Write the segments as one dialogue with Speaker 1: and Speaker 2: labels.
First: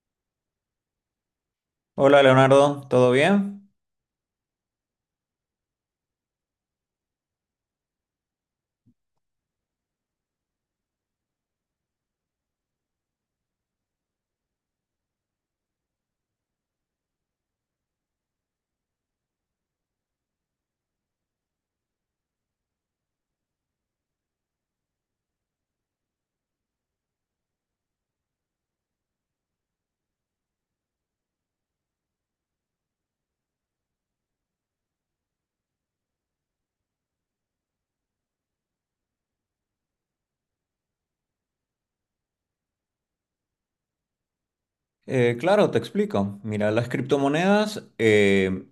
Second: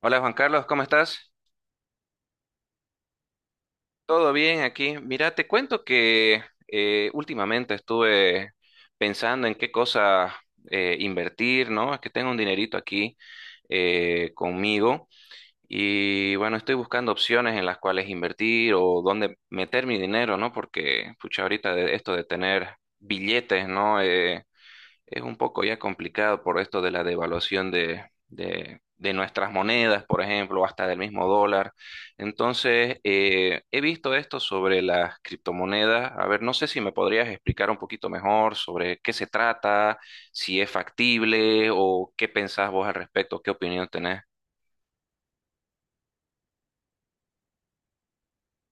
Speaker 1: Hola Juan Carlos, ¿cómo estás?
Speaker 2: Hola Leonardo, ¿todo bien?
Speaker 1: ¿Todo bien aquí? Mira, te cuento que últimamente estuve pensando en qué cosa invertir, ¿no? Es que tengo un dinerito aquí conmigo y bueno, estoy buscando opciones en las cuales invertir o dónde meter mi dinero, ¿no? Porque, pucha, ahorita de esto de tener billetes, ¿no? Es un poco ya complicado por esto de la devaluación de nuestras monedas, por ejemplo, o hasta del mismo dólar. Entonces, he visto esto sobre las criptomonedas. A ver, no sé si me podrías explicar un poquito mejor sobre qué se trata, si es factible o qué pensás vos al respecto, qué opinión tenés.
Speaker 2: Claro, te explico. Mira, las criptomonedas eh,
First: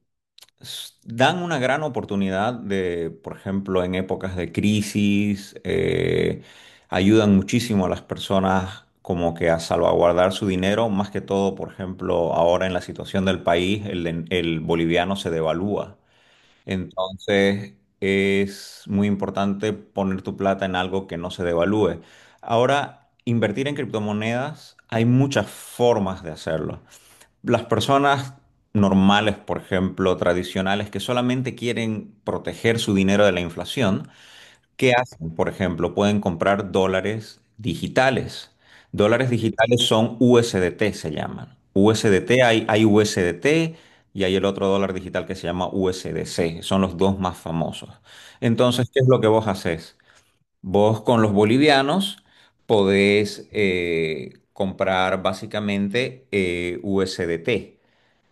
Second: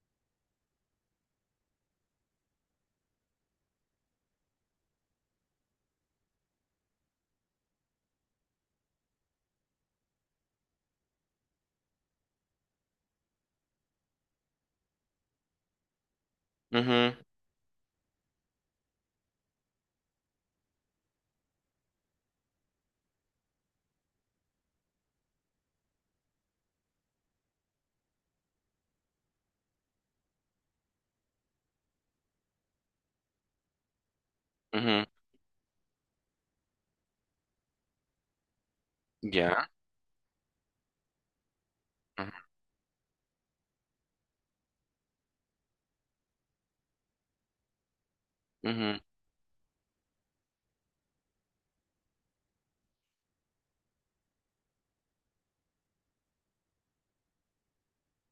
Speaker 2: s- dan una gran oportunidad de, por ejemplo, en épocas de crisis, ayudan muchísimo a las personas como que a salvaguardar su dinero, más que todo, por ejemplo, ahora en la situación del país, el boliviano se devalúa.
Speaker 1: Ujú,
Speaker 2: Entonces es muy importante poner tu plata en algo que no se devalúe. Ahora, invertir en criptomonedas, hay muchas formas de hacerlo. Las personas normales, por ejemplo, tradicionales, que solamente quieren proteger su dinero de la inflación. ¿Qué
Speaker 1: ujú,
Speaker 2: hacen? Por ejemplo, pueden comprar dólares digitales. Dólares
Speaker 1: ya.
Speaker 2: digitales son USDT, se llaman.
Speaker 1: Ujú,
Speaker 2: USDT, hay USDT y hay el otro dólar digital que se llama USDC. Son los dos más famosos. Entonces, ¿qué es lo que vos haces? Vos con los bolivianos podés comprar básicamente USDT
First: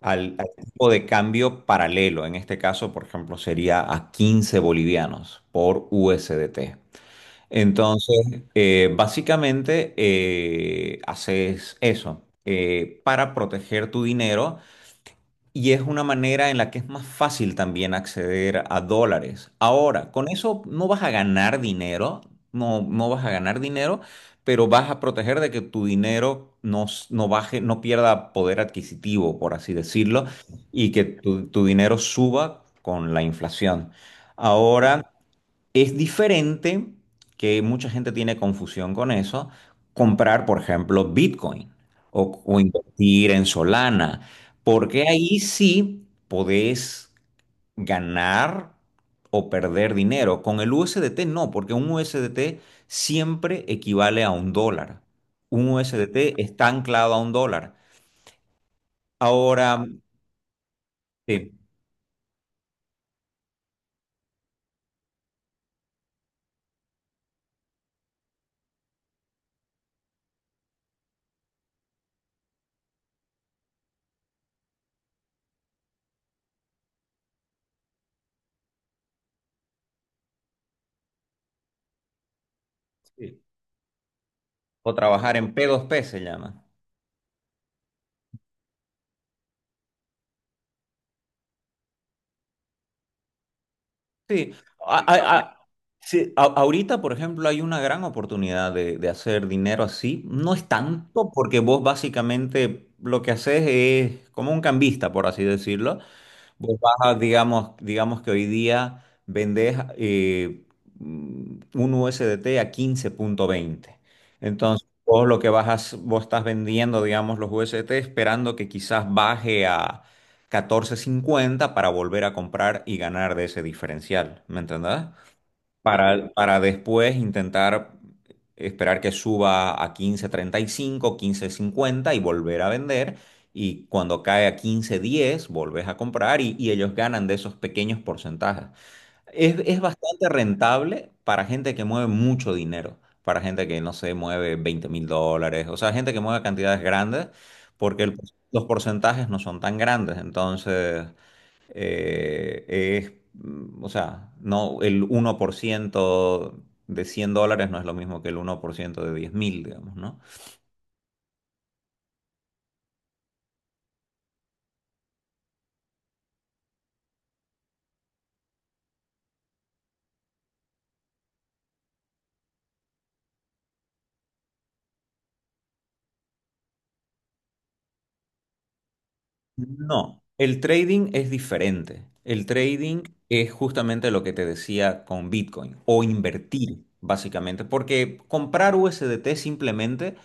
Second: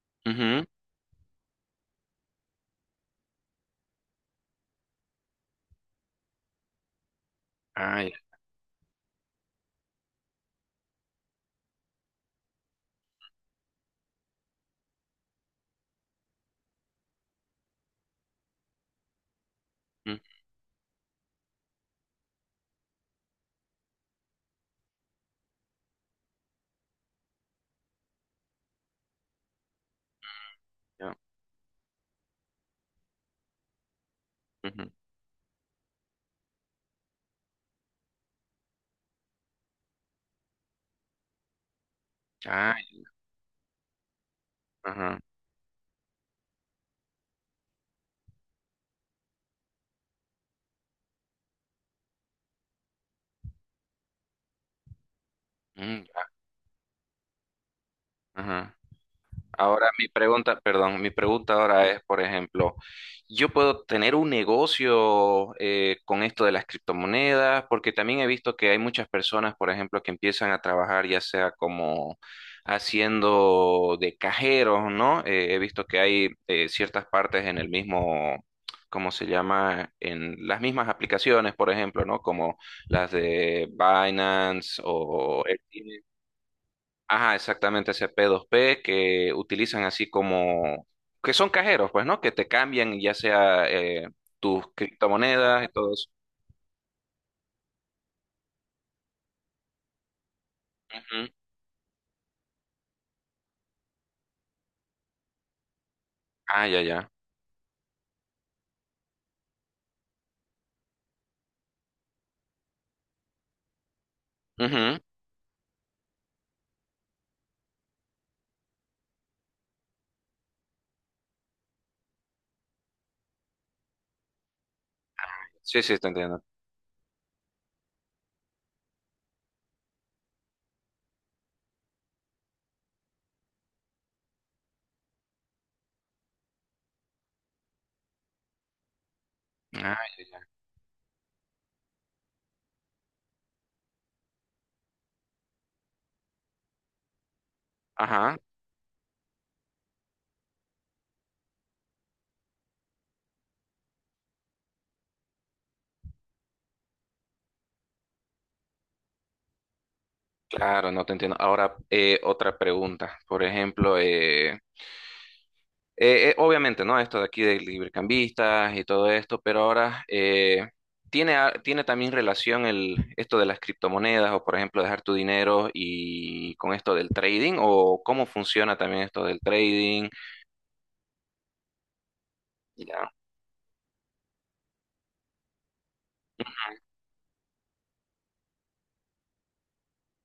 Speaker 2: al,
Speaker 1: ujú,
Speaker 2: al
Speaker 1: ujú.
Speaker 2: tipo de cambio paralelo. En este caso, por ejemplo, sería a 15 bolivianos por USDT.
Speaker 1: Ah,
Speaker 2: Entonces,
Speaker 1: ya.
Speaker 2: básicamente haces eso para proteger tu dinero y es una manera en la que es más fácil también acceder a dólares. Ahora,
Speaker 1: Mm,
Speaker 2: con eso no vas a ganar dinero, no, no vas a ganar dinero, pero vas a proteger de que tu dinero no baje, no pierda poder adquisitivo, por así decirlo, y que
Speaker 1: ya,
Speaker 2: tu dinero suba con la inflación.
Speaker 1: ujú.
Speaker 2: Ahora, es diferente, que mucha gente tiene confusión con eso, comprar, por ejemplo, Bitcoin o
Speaker 1: Ah,
Speaker 2: invertir en Solana,
Speaker 1: ya,
Speaker 2: porque
Speaker 1: ajá,
Speaker 2: ahí sí podés ganar o perder dinero. Con el USDT no, porque un USDT siempre equivale a un dólar. Un
Speaker 1: mm, ya,
Speaker 2: USDT está anclado a un dólar.
Speaker 1: ajá.
Speaker 2: Ahora,
Speaker 1: Ahora mi pregunta, perdón, mi pregunta
Speaker 2: sí,
Speaker 1: ahora es, por ejemplo, ¿yo puedo tener un negocio con esto de las criptomonedas? Porque también he visto que hay muchas personas, por ejemplo, que empiezan a trabajar ya sea como haciendo de cajeros, ¿no? He visto que hay ciertas partes en el mismo, ¿cómo se llama? En las mismas aplicaciones, por ejemplo, ¿no? Como las
Speaker 2: sí,
Speaker 1: de Binance
Speaker 2: o trabajar
Speaker 1: o...
Speaker 2: en P2P se llama.
Speaker 1: Ajá, exactamente, ese P2P que utilizan así como, que son cajeros, pues, ¿no? Que te cambian ya sea
Speaker 2: Sí,
Speaker 1: tus
Speaker 2: a- Ahorita, a- ahorita.
Speaker 1: criptomonedas
Speaker 2: A-
Speaker 1: y todo eso.
Speaker 2: sí, a- ahorita, por ejemplo, hay una gran oportunidad de hacer dinero así. No es
Speaker 1: Ujú.
Speaker 2: tanto porque vos básicamente lo que haces es como un cambista, por así decirlo.
Speaker 1: Ah,
Speaker 2: Vos
Speaker 1: ya,
Speaker 2: vas
Speaker 1: ya.
Speaker 2: a, digamos que hoy día vendés un USDT a quince punto veinte. Entonces,
Speaker 1: Ujú.
Speaker 2: vos lo que vas a, vos estás vendiendo, digamos, los USDT esperando que quizás baje a catorce cincuenta para volver a comprar y ganar de ese diferencial. ¿Me entendés?
Speaker 1: Sí, sí, te
Speaker 2: para,
Speaker 1: entiendo.
Speaker 2: para después intentar esperar que suba a quince treinta y cinco quince cincuenta y volver a vender. Y cuando cae a quince diez volvés a comprar y ellos ganan de esos pequeños porcentajes. Es
Speaker 1: Ah, ya,
Speaker 2: bastante
Speaker 1: ya.
Speaker 2: rentable para gente que mueve mucho dinero, para gente que, no sé, mueve $20.000, o sea, gente que mueve cantidades grandes, porque
Speaker 1: Ajá,
Speaker 2: los porcentajes no son tan grandes. Entonces eh, es, o sea, no, el 1% de $100 no es lo mismo que el 1% de 10.000, digamos, ¿no?
Speaker 1: claro, no te entiendo. Ahora, otra pregunta. Por ejemplo, obviamente, ¿no? Esto de aquí de librecambistas y todo esto, pero ahora tiene también relación el, esto de las criptomonedas o, por ejemplo, dejar tu dinero y con esto del trading o cómo funciona también esto del trading.
Speaker 2: No, el trading es diferente. El trading
Speaker 1: Ya.
Speaker 2: es justamente lo que te decía con Bitcoin o invertir, básicamente, porque comprar USDT simplemente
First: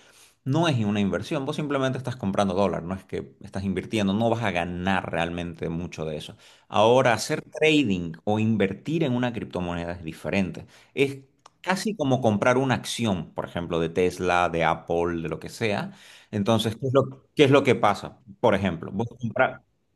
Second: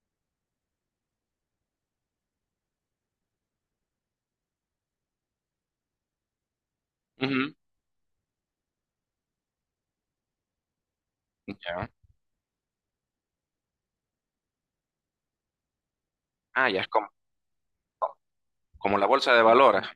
Speaker 2: no es una inversión. Vos simplemente estás comprando dólar, no es que estás invirtiendo, no vas a ganar realmente mucho de eso. Ahora, hacer
Speaker 1: Ujú,
Speaker 2: trading o invertir en una criptomoneda es diferente. Es
Speaker 1: ya.
Speaker 2: casi como comprar una acción, por ejemplo, de Tesla, de Apple, de lo que sea.
Speaker 1: Ah,
Speaker 2: Entonces,
Speaker 1: ya
Speaker 2: ¿qué
Speaker 1: es
Speaker 2: es lo, qué es lo que pasa? Por ejemplo,
Speaker 1: como la
Speaker 2: vos
Speaker 1: bolsa de
Speaker 2: comprar,
Speaker 1: valores.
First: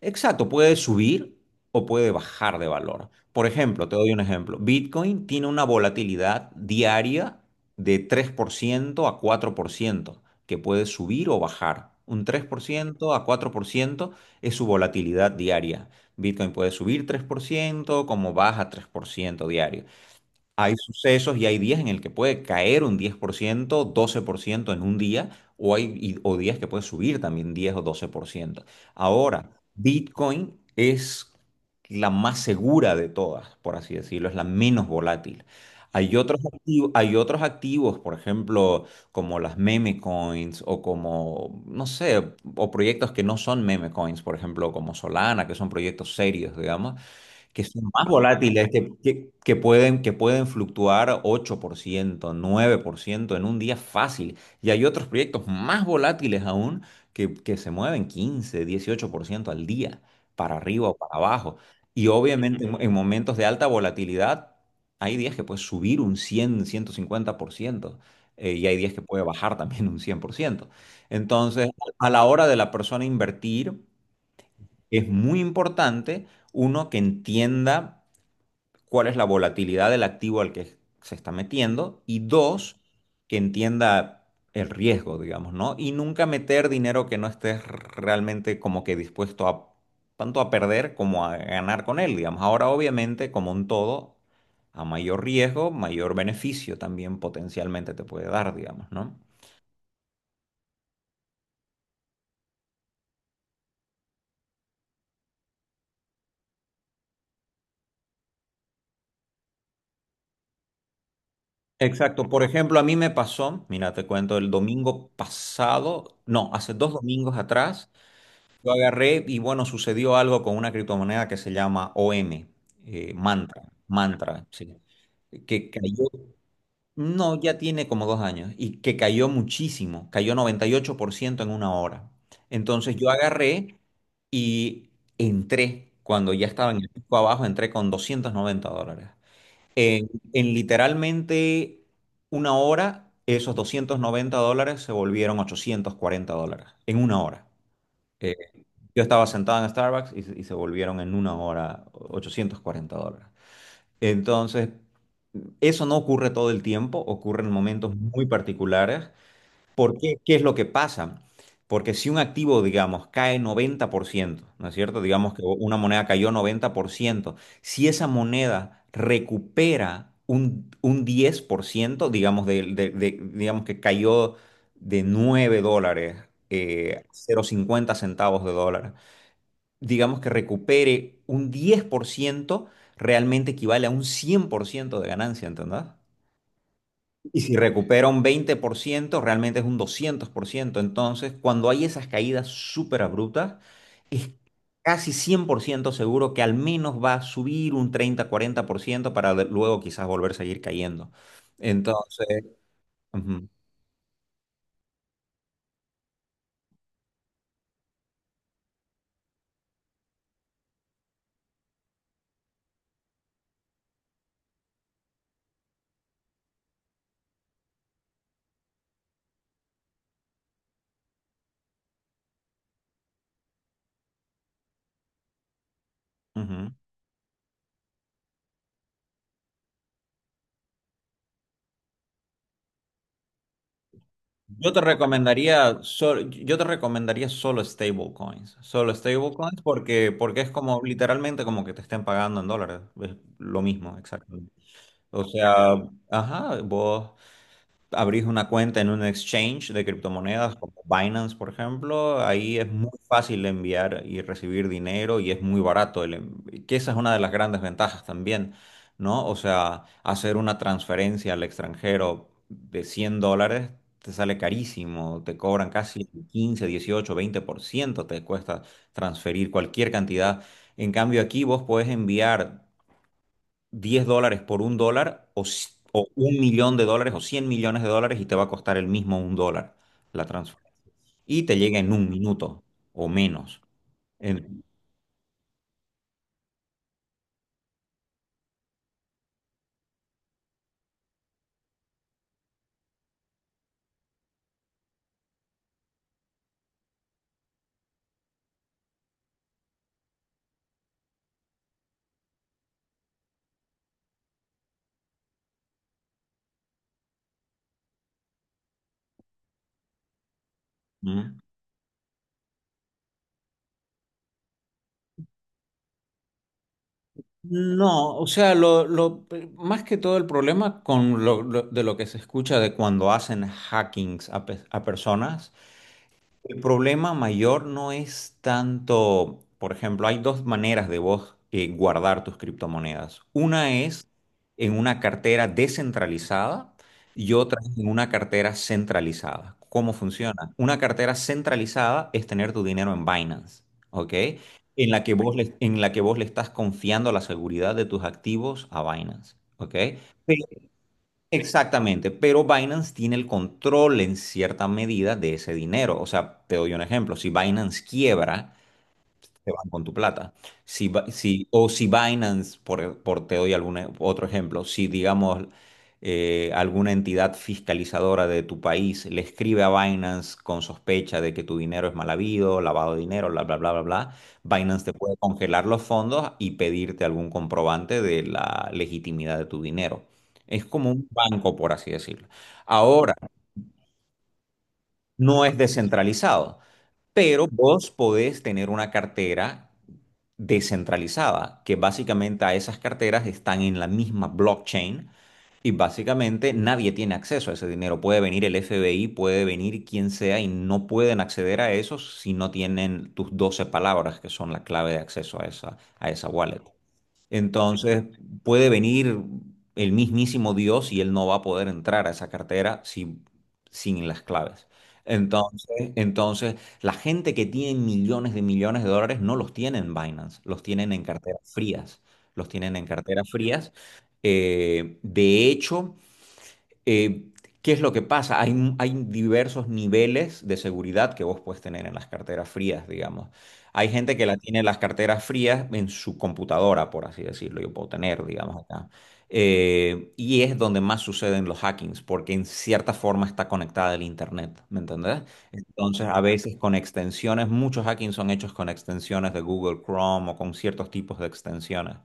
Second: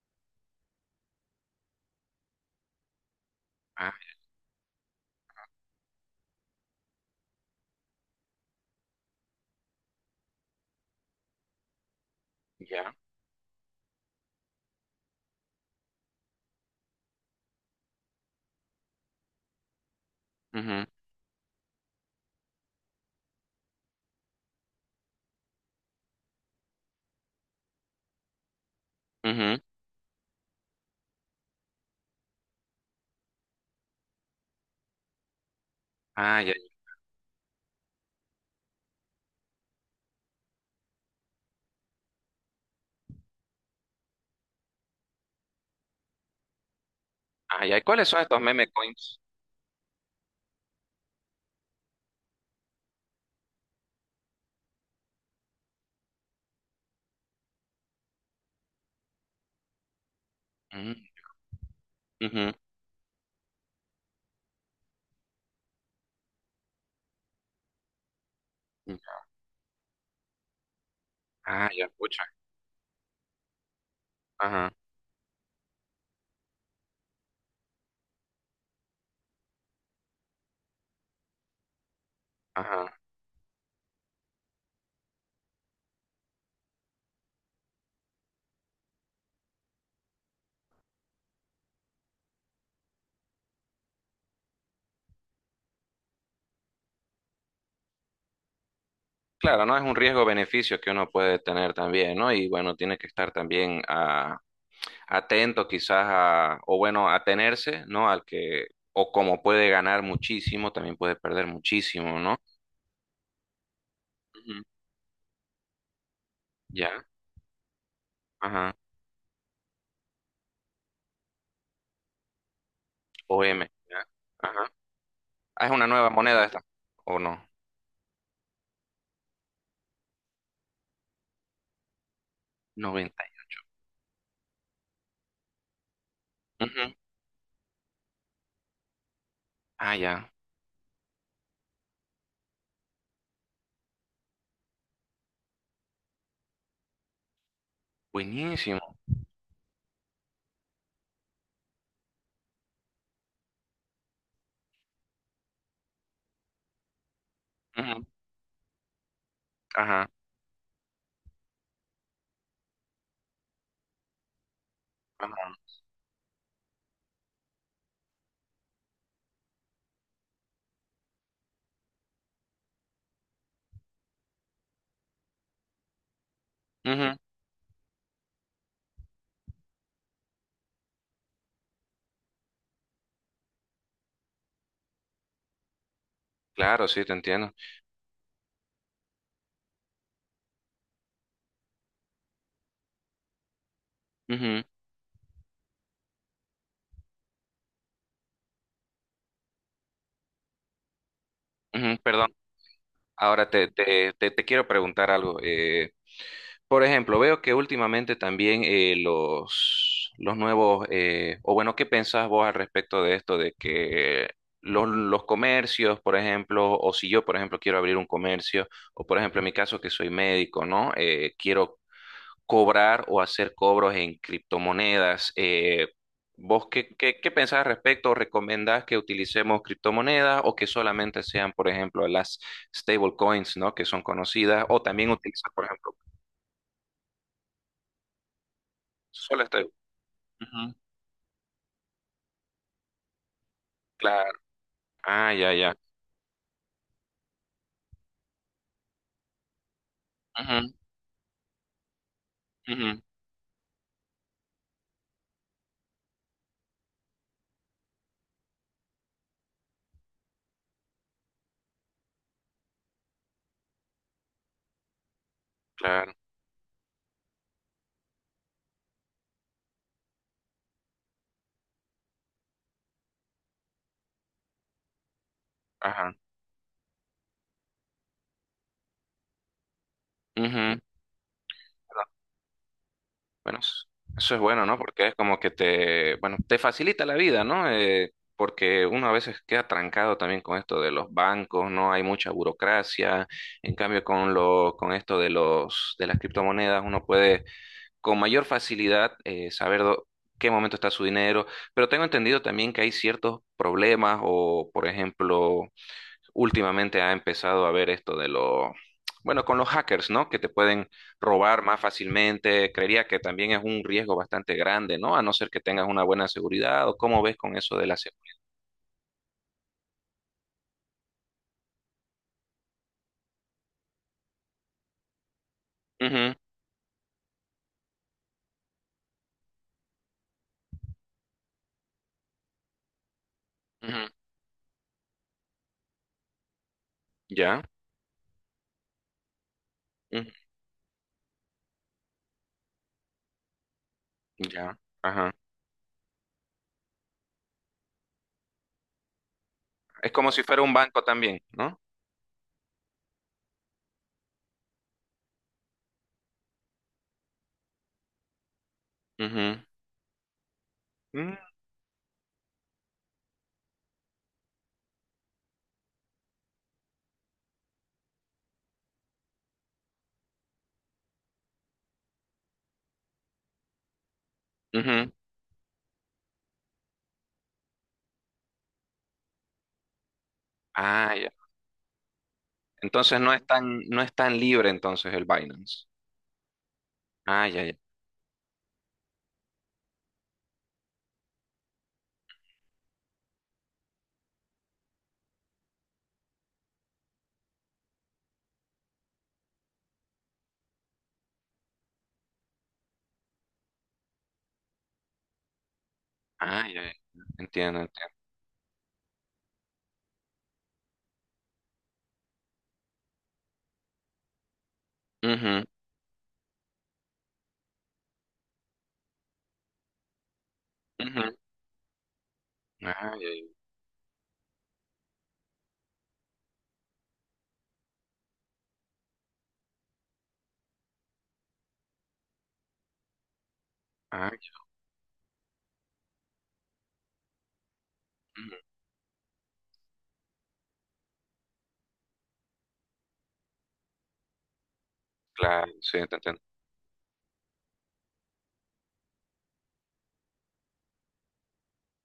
Speaker 2: exacto, puede subir o puede bajar de valor. Por ejemplo,
Speaker 1: Ah,
Speaker 2: te doy un ejemplo. Bitcoin tiene una volatilidad diaria de 3% a 4% que puede subir o bajar. Un tres por
Speaker 1: ya.
Speaker 2: ciento a 4% es su volatilidad diaria. Bitcoin puede subir 3% como baja 3% diario. Hay
Speaker 1: Ujú,
Speaker 2: sucesos y hay días en el que puede caer un 10%, 12% en un día, o o días que puede subir también 10 o 12%. Ahora,
Speaker 1: ujú.
Speaker 2: Bitcoin es la más segura de todas, por así decirlo, es la menos volátil. Hay otros
Speaker 1: Ah, ya.
Speaker 2: activos, hay otros activos, por ejemplo, como las meme coins o como, no sé, o proyectos que no son meme coins, por ejemplo, como Solana, que son proyectos serios, digamos, que
Speaker 1: Ah, ya. ¿Y
Speaker 2: son más
Speaker 1: cuáles son estos
Speaker 2: volátiles,
Speaker 1: meme
Speaker 2: que,
Speaker 1: coins?
Speaker 2: que- que pueden, que pueden fluctuar 8% 9% en un día fácil. Y hay otros proyectos más volátiles aún que se mueven quince dieciocho por ciento al día, para arriba
Speaker 1: Ujú,
Speaker 2: o para abajo. Y
Speaker 1: ujú.
Speaker 2: obviamente en momentos de alta volatilidad hay días que puede subir un 100, 150%. Y hay días que puede bajar también un 100%. Entonces,
Speaker 1: Ah, ya,
Speaker 2: a
Speaker 1: escucha.
Speaker 2: la hora de la persona invertir,
Speaker 1: Ajá,
Speaker 2: es muy importante uno que entienda cuál es la volatilidad del activo al que se está metiendo y dos,
Speaker 1: ajá.
Speaker 2: que entienda el riesgo, digamos, ¿no? Y nunca meter dinero que no estés realmente como que dispuesto a tanto a perder como a ganar con él, digamos. Ahora, obviamente, como un todo, a mayor riesgo, mayor beneficio también potencialmente te puede dar, digamos, ¿no?
Speaker 1: Claro, no es un riesgo-beneficio que uno puede tener también, ¿no? Y bueno, tiene que estar también atento quizás a, o bueno, atenerse, ¿no? Al que, o como puede ganar muchísimo, también puede perder muchísimo,
Speaker 2: Exacto.
Speaker 1: ¿no?
Speaker 2: Por ejemplo, a mí me pasó, mira, te cuento, el
Speaker 1: Ujú.
Speaker 2: domingo pasado, no, hace dos
Speaker 1: Ya,
Speaker 2: domingos atrás, yo
Speaker 1: ajá,
Speaker 2: agarré y bueno, sucedió algo con una criptomoneda que se llama OM,
Speaker 1: O
Speaker 2: Mantra,
Speaker 1: M. Ya,
Speaker 2: Mantra,
Speaker 1: ajá.
Speaker 2: sí,
Speaker 1: Ah,
Speaker 2: que
Speaker 1: es una
Speaker 2: cayó,
Speaker 1: nueva moneda esta, ¿o
Speaker 2: no,
Speaker 1: no?
Speaker 2: ya tiene como 2 años, y que cayó muchísimo, cayó 98% en una hora. Entonces yo
Speaker 1: 90.
Speaker 2: agarré y entré, cuando ya estaba en el
Speaker 1: Ujú.
Speaker 2: pico abajo, entré con $290.
Speaker 1: Ah,
Speaker 2: En,
Speaker 1: ya,
Speaker 2: en literalmente una hora, esos $290 se volvieron $840, en una hora.
Speaker 1: buenísimo.
Speaker 2: Yo estaba sentado en Starbucks y se volvieron en una hora $840. Entonces, eso no ocurre todo el tiempo, ocurre en momentos
Speaker 1: Ujú.
Speaker 2: muy particulares. ¿Por
Speaker 1: Ajá,
Speaker 2: qué? ¿Qué es lo que pasa? Porque si un activo, digamos, cae 90%, ¿no es cierto? Digamos que
Speaker 1: ajá.
Speaker 2: una moneda cayó 90%. Si esa moneda recupera un 10%, digamos, digamos que cayó de $9
Speaker 1: Ujú.
Speaker 2: cero coma cincuenta centavos de dólar, digamos que recupere un 10%, realmente equivale a un 100% de ganancia, ¿entendés?
Speaker 1: Claro, sí, te
Speaker 2: Y
Speaker 1: entiendo.
Speaker 2: si recupera un 20% realmente es un 200%. Entonces, cuando hay esas caídas súper abruptas, es
Speaker 1: Ujú,
Speaker 2: casi 100% seguro que al menos va a subir un treinta cuarenta por ciento para luego quizás volver a seguir cayendo.
Speaker 1: ujú, perdón,
Speaker 2: Entonces, ujú,
Speaker 1: ahora te quiero preguntar algo. Por ejemplo, veo que últimamente también los nuevos, o bueno, ¿qué pensás vos al respecto de esto de que los comercios, por ejemplo, o si yo, por ejemplo, quiero abrir un comercio, o por ejemplo, en mi caso que soy médico, ¿no? Quiero cobrar o hacer cobros en criptomonedas. ¿Vos
Speaker 2: ujú.
Speaker 1: qué pensás al respecto? ¿Recomendás que utilicemos criptomonedas o que solamente sean, por ejemplo, las stablecoins, ¿no? Que son conocidas,
Speaker 2: Yo te
Speaker 1: o también utilizar, por
Speaker 2: recomendaría,
Speaker 1: ejemplo,
Speaker 2: yo te recomendaría solo
Speaker 1: solo.
Speaker 2: stablecoins porque es
Speaker 1: Ujú,
Speaker 2: como literalmente como que te estén pagando en dólares, es lo mismo,
Speaker 1: claro.
Speaker 2: exactamente. O
Speaker 1: Ah, ya,
Speaker 2: sea,
Speaker 1: ya.
Speaker 2: ajá, vos abrís una cuenta en un exchange de criptomonedas
Speaker 1: Ujú,
Speaker 2: como Binance, por ejemplo, ahí es muy
Speaker 1: ujú,
Speaker 2: fácil enviar y recibir dinero y es muy barato, que esa es una de las grandes ventajas también, ¿no? O sea, hacer una transferencia al extranjero de $100 te sale carísimo, te cobran casi
Speaker 1: claro.
Speaker 2: el quince, dieciocho, veinte por ciento te cuesta transferir cualquier cantidad. En cambio, aquí vos podés enviar $10 por un dólar o
Speaker 1: Ajá.
Speaker 2: un millón de dólares o 100 millones de dólares y te va a costar el mismo un dólar la transferencia.
Speaker 1: Ujú.
Speaker 2: Y te llega en
Speaker 1: Bueno,
Speaker 2: un minuto o
Speaker 1: bueno,
Speaker 2: menos.
Speaker 1: eso es
Speaker 2: En-
Speaker 1: bueno, ¿no? Porque es como que te, bueno, te facilita la vida, ¿no? Porque uno a veces queda trancado también con esto de los bancos, ¿no? Hay mucha burocracia. En cambio, con con esto de de las criptomonedas, uno puede con mayor facilidad qué momento está su dinero. Pero tengo entendido también que hay ciertos problemas o, por ejemplo, últimamente ha empezado a ver esto de bueno, con los hackers, ¿no? Que te pueden
Speaker 2: ¿Mm?
Speaker 1: robar más fácilmente. Creería que también es un riesgo bastante grande, ¿no? A no ser que tengas una buena seguridad o cómo ves con eso de la
Speaker 2: No, o
Speaker 1: seguridad.
Speaker 2: sea, más que todo el problema con de lo que se escucha de cuando hacen hackings a personas. El problema mayor no es tanto, por ejemplo, hay dos maneras de vos guardar tus criptomonedas. Una es en una cartera descentralizada y otra
Speaker 1: Ya,
Speaker 2: es en una cartera centralizada. ¿Cómo
Speaker 1: ujú,
Speaker 2: funciona? Una cartera centralizada es tener tu dinero en Binance, ¿ok?
Speaker 1: ya,
Speaker 2: En la que
Speaker 1: ajá.
Speaker 2: vos le, en la que vos le estás confiando la seguridad de tus activos a Binance, ¿ok?
Speaker 1: Es como si fuera un banco también, ¿no?
Speaker 2: Exactamente, pero Binance tiene el control en cierta medida de ese dinero. O sea, te doy un ejemplo, si Binance quiebra, te
Speaker 1: Ujú,
Speaker 2: van con tu plata. Si, Bi-
Speaker 1: mm,
Speaker 2: si, o si Binance, por te doy otro ejemplo, si digamos alguna entidad fiscalizadora de tu país le escribe a Binance con sospecha de que tu dinero es mal habido, lavado de dinero, bla, bla, bla, bla, bla, Binance te
Speaker 1: ujú.
Speaker 2: puede congelar los fondos y pedirte algún comprobante de la legitimidad de tu dinero. Es como un
Speaker 1: Ah, ya.
Speaker 2: banco, por así decirlo. Ahora,
Speaker 1: Entonces no es tan libre entonces el
Speaker 2: no es
Speaker 1: Binance.
Speaker 2: descentralizado. Pero
Speaker 1: Ah, ya, ya.
Speaker 2: vos podés tener una cartera descentralizada, que básicamente a esas carteras están en la misma blockchain y básicamente nadie tiene acceso a ese dinero. Puede venir el FBI, puede venir quien sea y no pueden acceder a eso si no tienen tus 12 palabras, que son la clave de acceso a esa, wallet.
Speaker 1: Ah, ya, ya. Entiendo,
Speaker 2: Entonces
Speaker 1: entiendo.
Speaker 2: puede venir el mismísimo Dios y él no va a poder entrar a esa cartera sin las claves. Entonces, la gente que tiene millones de dólares no los tiene en Binance, los tienen en
Speaker 1: Ujú, ujú.
Speaker 2: carteras frías, los tienen en
Speaker 1: Ah,
Speaker 2: carteras
Speaker 1: ya, ya.
Speaker 2: frías. De hecho, eh, ¿qué es lo que pasa? Hay diversos niveles de seguridad que vos puedes tener en las carteras frías, digamos. Hay gente que
Speaker 1: Ah,
Speaker 2: la tiene en las carteras frías en su computadora, por así decirlo, yo puedo tener,
Speaker 1: ya.
Speaker 2: digamos, acá. Y es donde más suceden los hackings, porque en cierta forma está conectada al Internet, ¿me entendés?
Speaker 1: Claro, sí,
Speaker 2: Entonces,
Speaker 1: te
Speaker 2: a
Speaker 1: entiendo.
Speaker 2: veces con extensiones, muchos hackings son hechos con extensiones de Google Chrome o con ciertos tipos de extensiones.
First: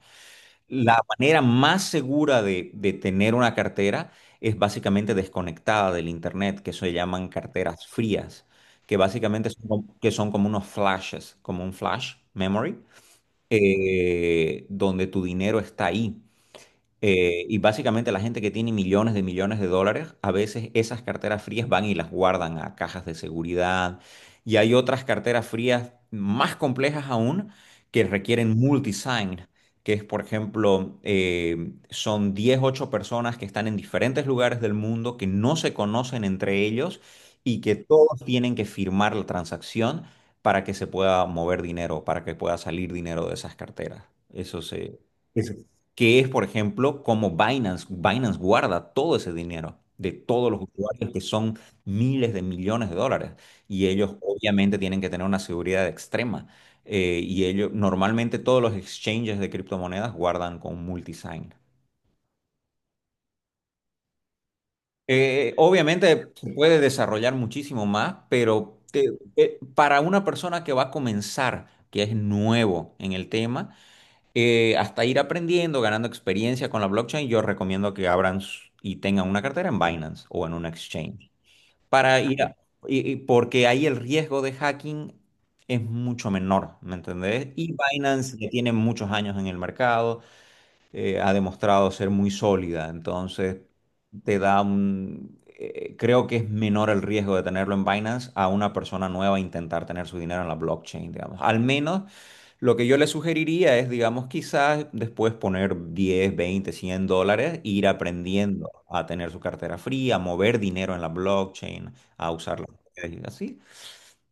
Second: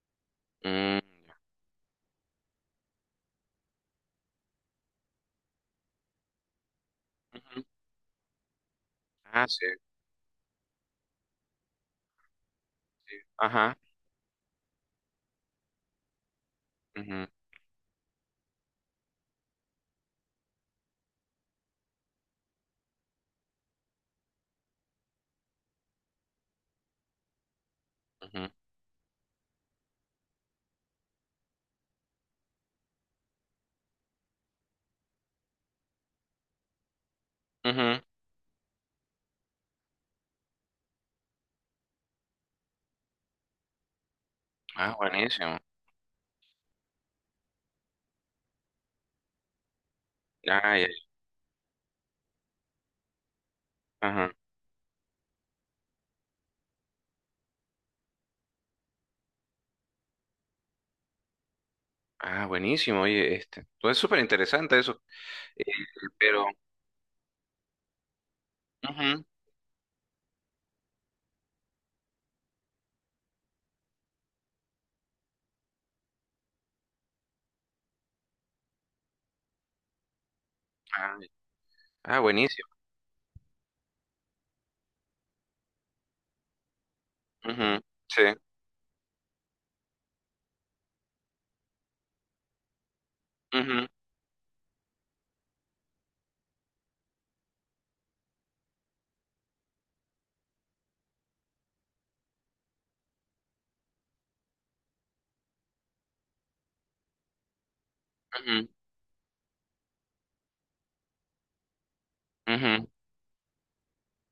Speaker 2: La
Speaker 1: Mm,
Speaker 2: manera más segura de tener una cartera es básicamente desconectada del internet, que se llaman
Speaker 1: ya. Ujú.
Speaker 2: carteras frías, que
Speaker 1: Ah,
Speaker 2: básicamente
Speaker 1: sí,
Speaker 2: que son como unos flashes, como un flash memory,
Speaker 1: sí. Ajá.
Speaker 2: donde tu dinero está ahí.
Speaker 1: Ujú,
Speaker 2: Y básicamente la gente que tiene millones de dólares, a veces esas carteras frías van y las guardan a cajas de seguridad. Y hay otras carteras frías más complejas aún que
Speaker 1: ujú,
Speaker 2: requieren multisign, que es, por ejemplo, son 10 8 personas que están en diferentes lugares del mundo, que no se conocen entre ellos y que
Speaker 1: ujú.
Speaker 2: todos tienen que firmar la transacción para que se pueda mover dinero, para que pueda salir dinero de esas carteras. Eso
Speaker 1: Ah,
Speaker 2: se... Eso
Speaker 1: buenísimo.
Speaker 2: que es, por ejemplo, como Binance guarda todo ese dinero de todos los
Speaker 1: Ah, ya, ya.
Speaker 2: usuarios que son miles de millones de dólares y ellos
Speaker 1: Ajá.
Speaker 2: obviamente tienen que tener una seguridad extrema. Y ellos, normalmente todos los exchanges de criptomonedas guardan con multisign.
Speaker 1: Ah, buenísimo, oye, este. Pues es súper interesante eso. Eh,
Speaker 2: Obviamente
Speaker 1: pero,
Speaker 2: se puede desarrollar muchísimo más, pero
Speaker 1: ujú.
Speaker 2: para una persona que va a comenzar, que es nuevo en el tema, hasta ir aprendiendo, ganando experiencia con la blockchain, yo recomiendo que y tengan una cartera en Binance o en un
Speaker 1: Ah,
Speaker 2: exchange. Para
Speaker 1: ah,
Speaker 2: ir a-
Speaker 1: buenísimo.
Speaker 2: y porque ahí el riesgo de hacking es mucho menor, ¿me entendés? Y
Speaker 1: Ujú, sí.
Speaker 2: Binance ya tiene muchos años en el mercado, ha demostrado ser muy sólida, entonces
Speaker 1: Ujú,
Speaker 2: creo que es menor el riesgo de tenerlo en Binance a una persona nueva intentar tener su dinero en la blockchain, digamos. Al menos lo que yo le sugeriría es, digamos, quizás después poner 10, 20, 100 dólares, ir
Speaker 1: ujú,
Speaker 2: aprendiendo a tener su cartera fría, a mover dinero en la blockchain, a usar las
Speaker 1: ujú,
Speaker 2: redes y así.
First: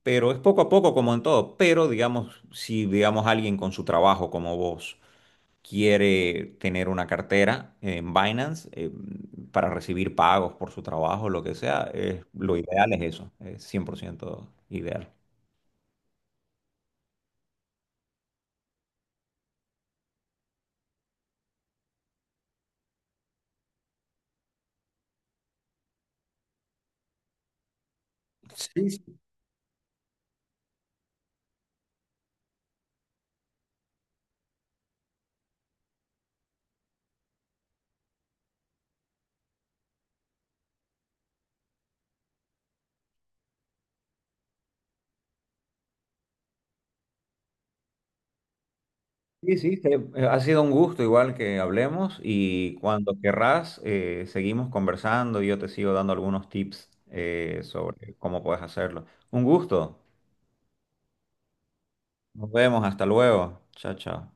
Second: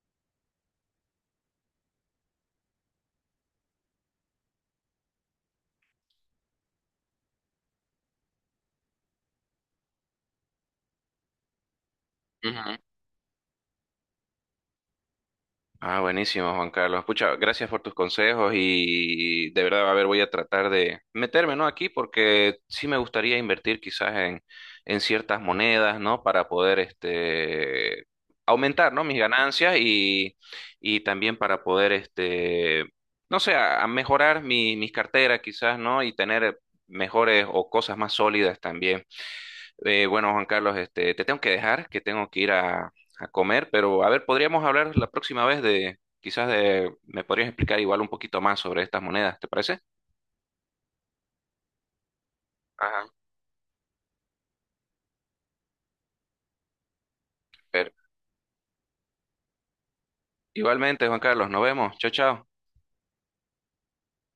Speaker 2: Pero es poco a poco como en todo. Pero, digamos, si, digamos, alguien con su trabajo como vos quiere tener una cartera en Binance para recibir pagos por su trabajo, lo que sea, lo
Speaker 1: ujú,
Speaker 2: ideal es eso, es 100% ideal.
Speaker 1: ah, buenísimo, Juan Carlos. Pucha, gracias por tus consejos y de verdad, a ver, voy a tratar de meterme, ¿no? Aquí porque sí me gustaría invertir quizás en, ciertas monedas, ¿no? Para poder, este, aumentar, ¿no?
Speaker 2: Sí,
Speaker 1: Mis ganancias y también para poder, este, no sé, a mejorar mis carteras quizás, ¿no? Y tener mejores o cosas más sólidas también. Bueno, Juan Carlos, este, te tengo que dejar, que tengo que ir a comer, pero a ver, podríamos hablar la próxima vez de, quizás de, me podrías explicar igual un poquito más sobre estas monedas, ¿te
Speaker 2: sí, sí,
Speaker 1: parece?
Speaker 2: que, ha sido un gusto igual que hablemos y
Speaker 1: Ajá.
Speaker 2: cuando querrás seguimos conversando y yo te sigo dando algunos tips
Speaker 1: Pero
Speaker 2: sobre cómo puedes hacerlo. Un gusto.
Speaker 1: igualmente, Juan Carlos, nos vemos. Chao, chao.
Speaker 2: Nos vemos. Hasta luego. Chao, chao.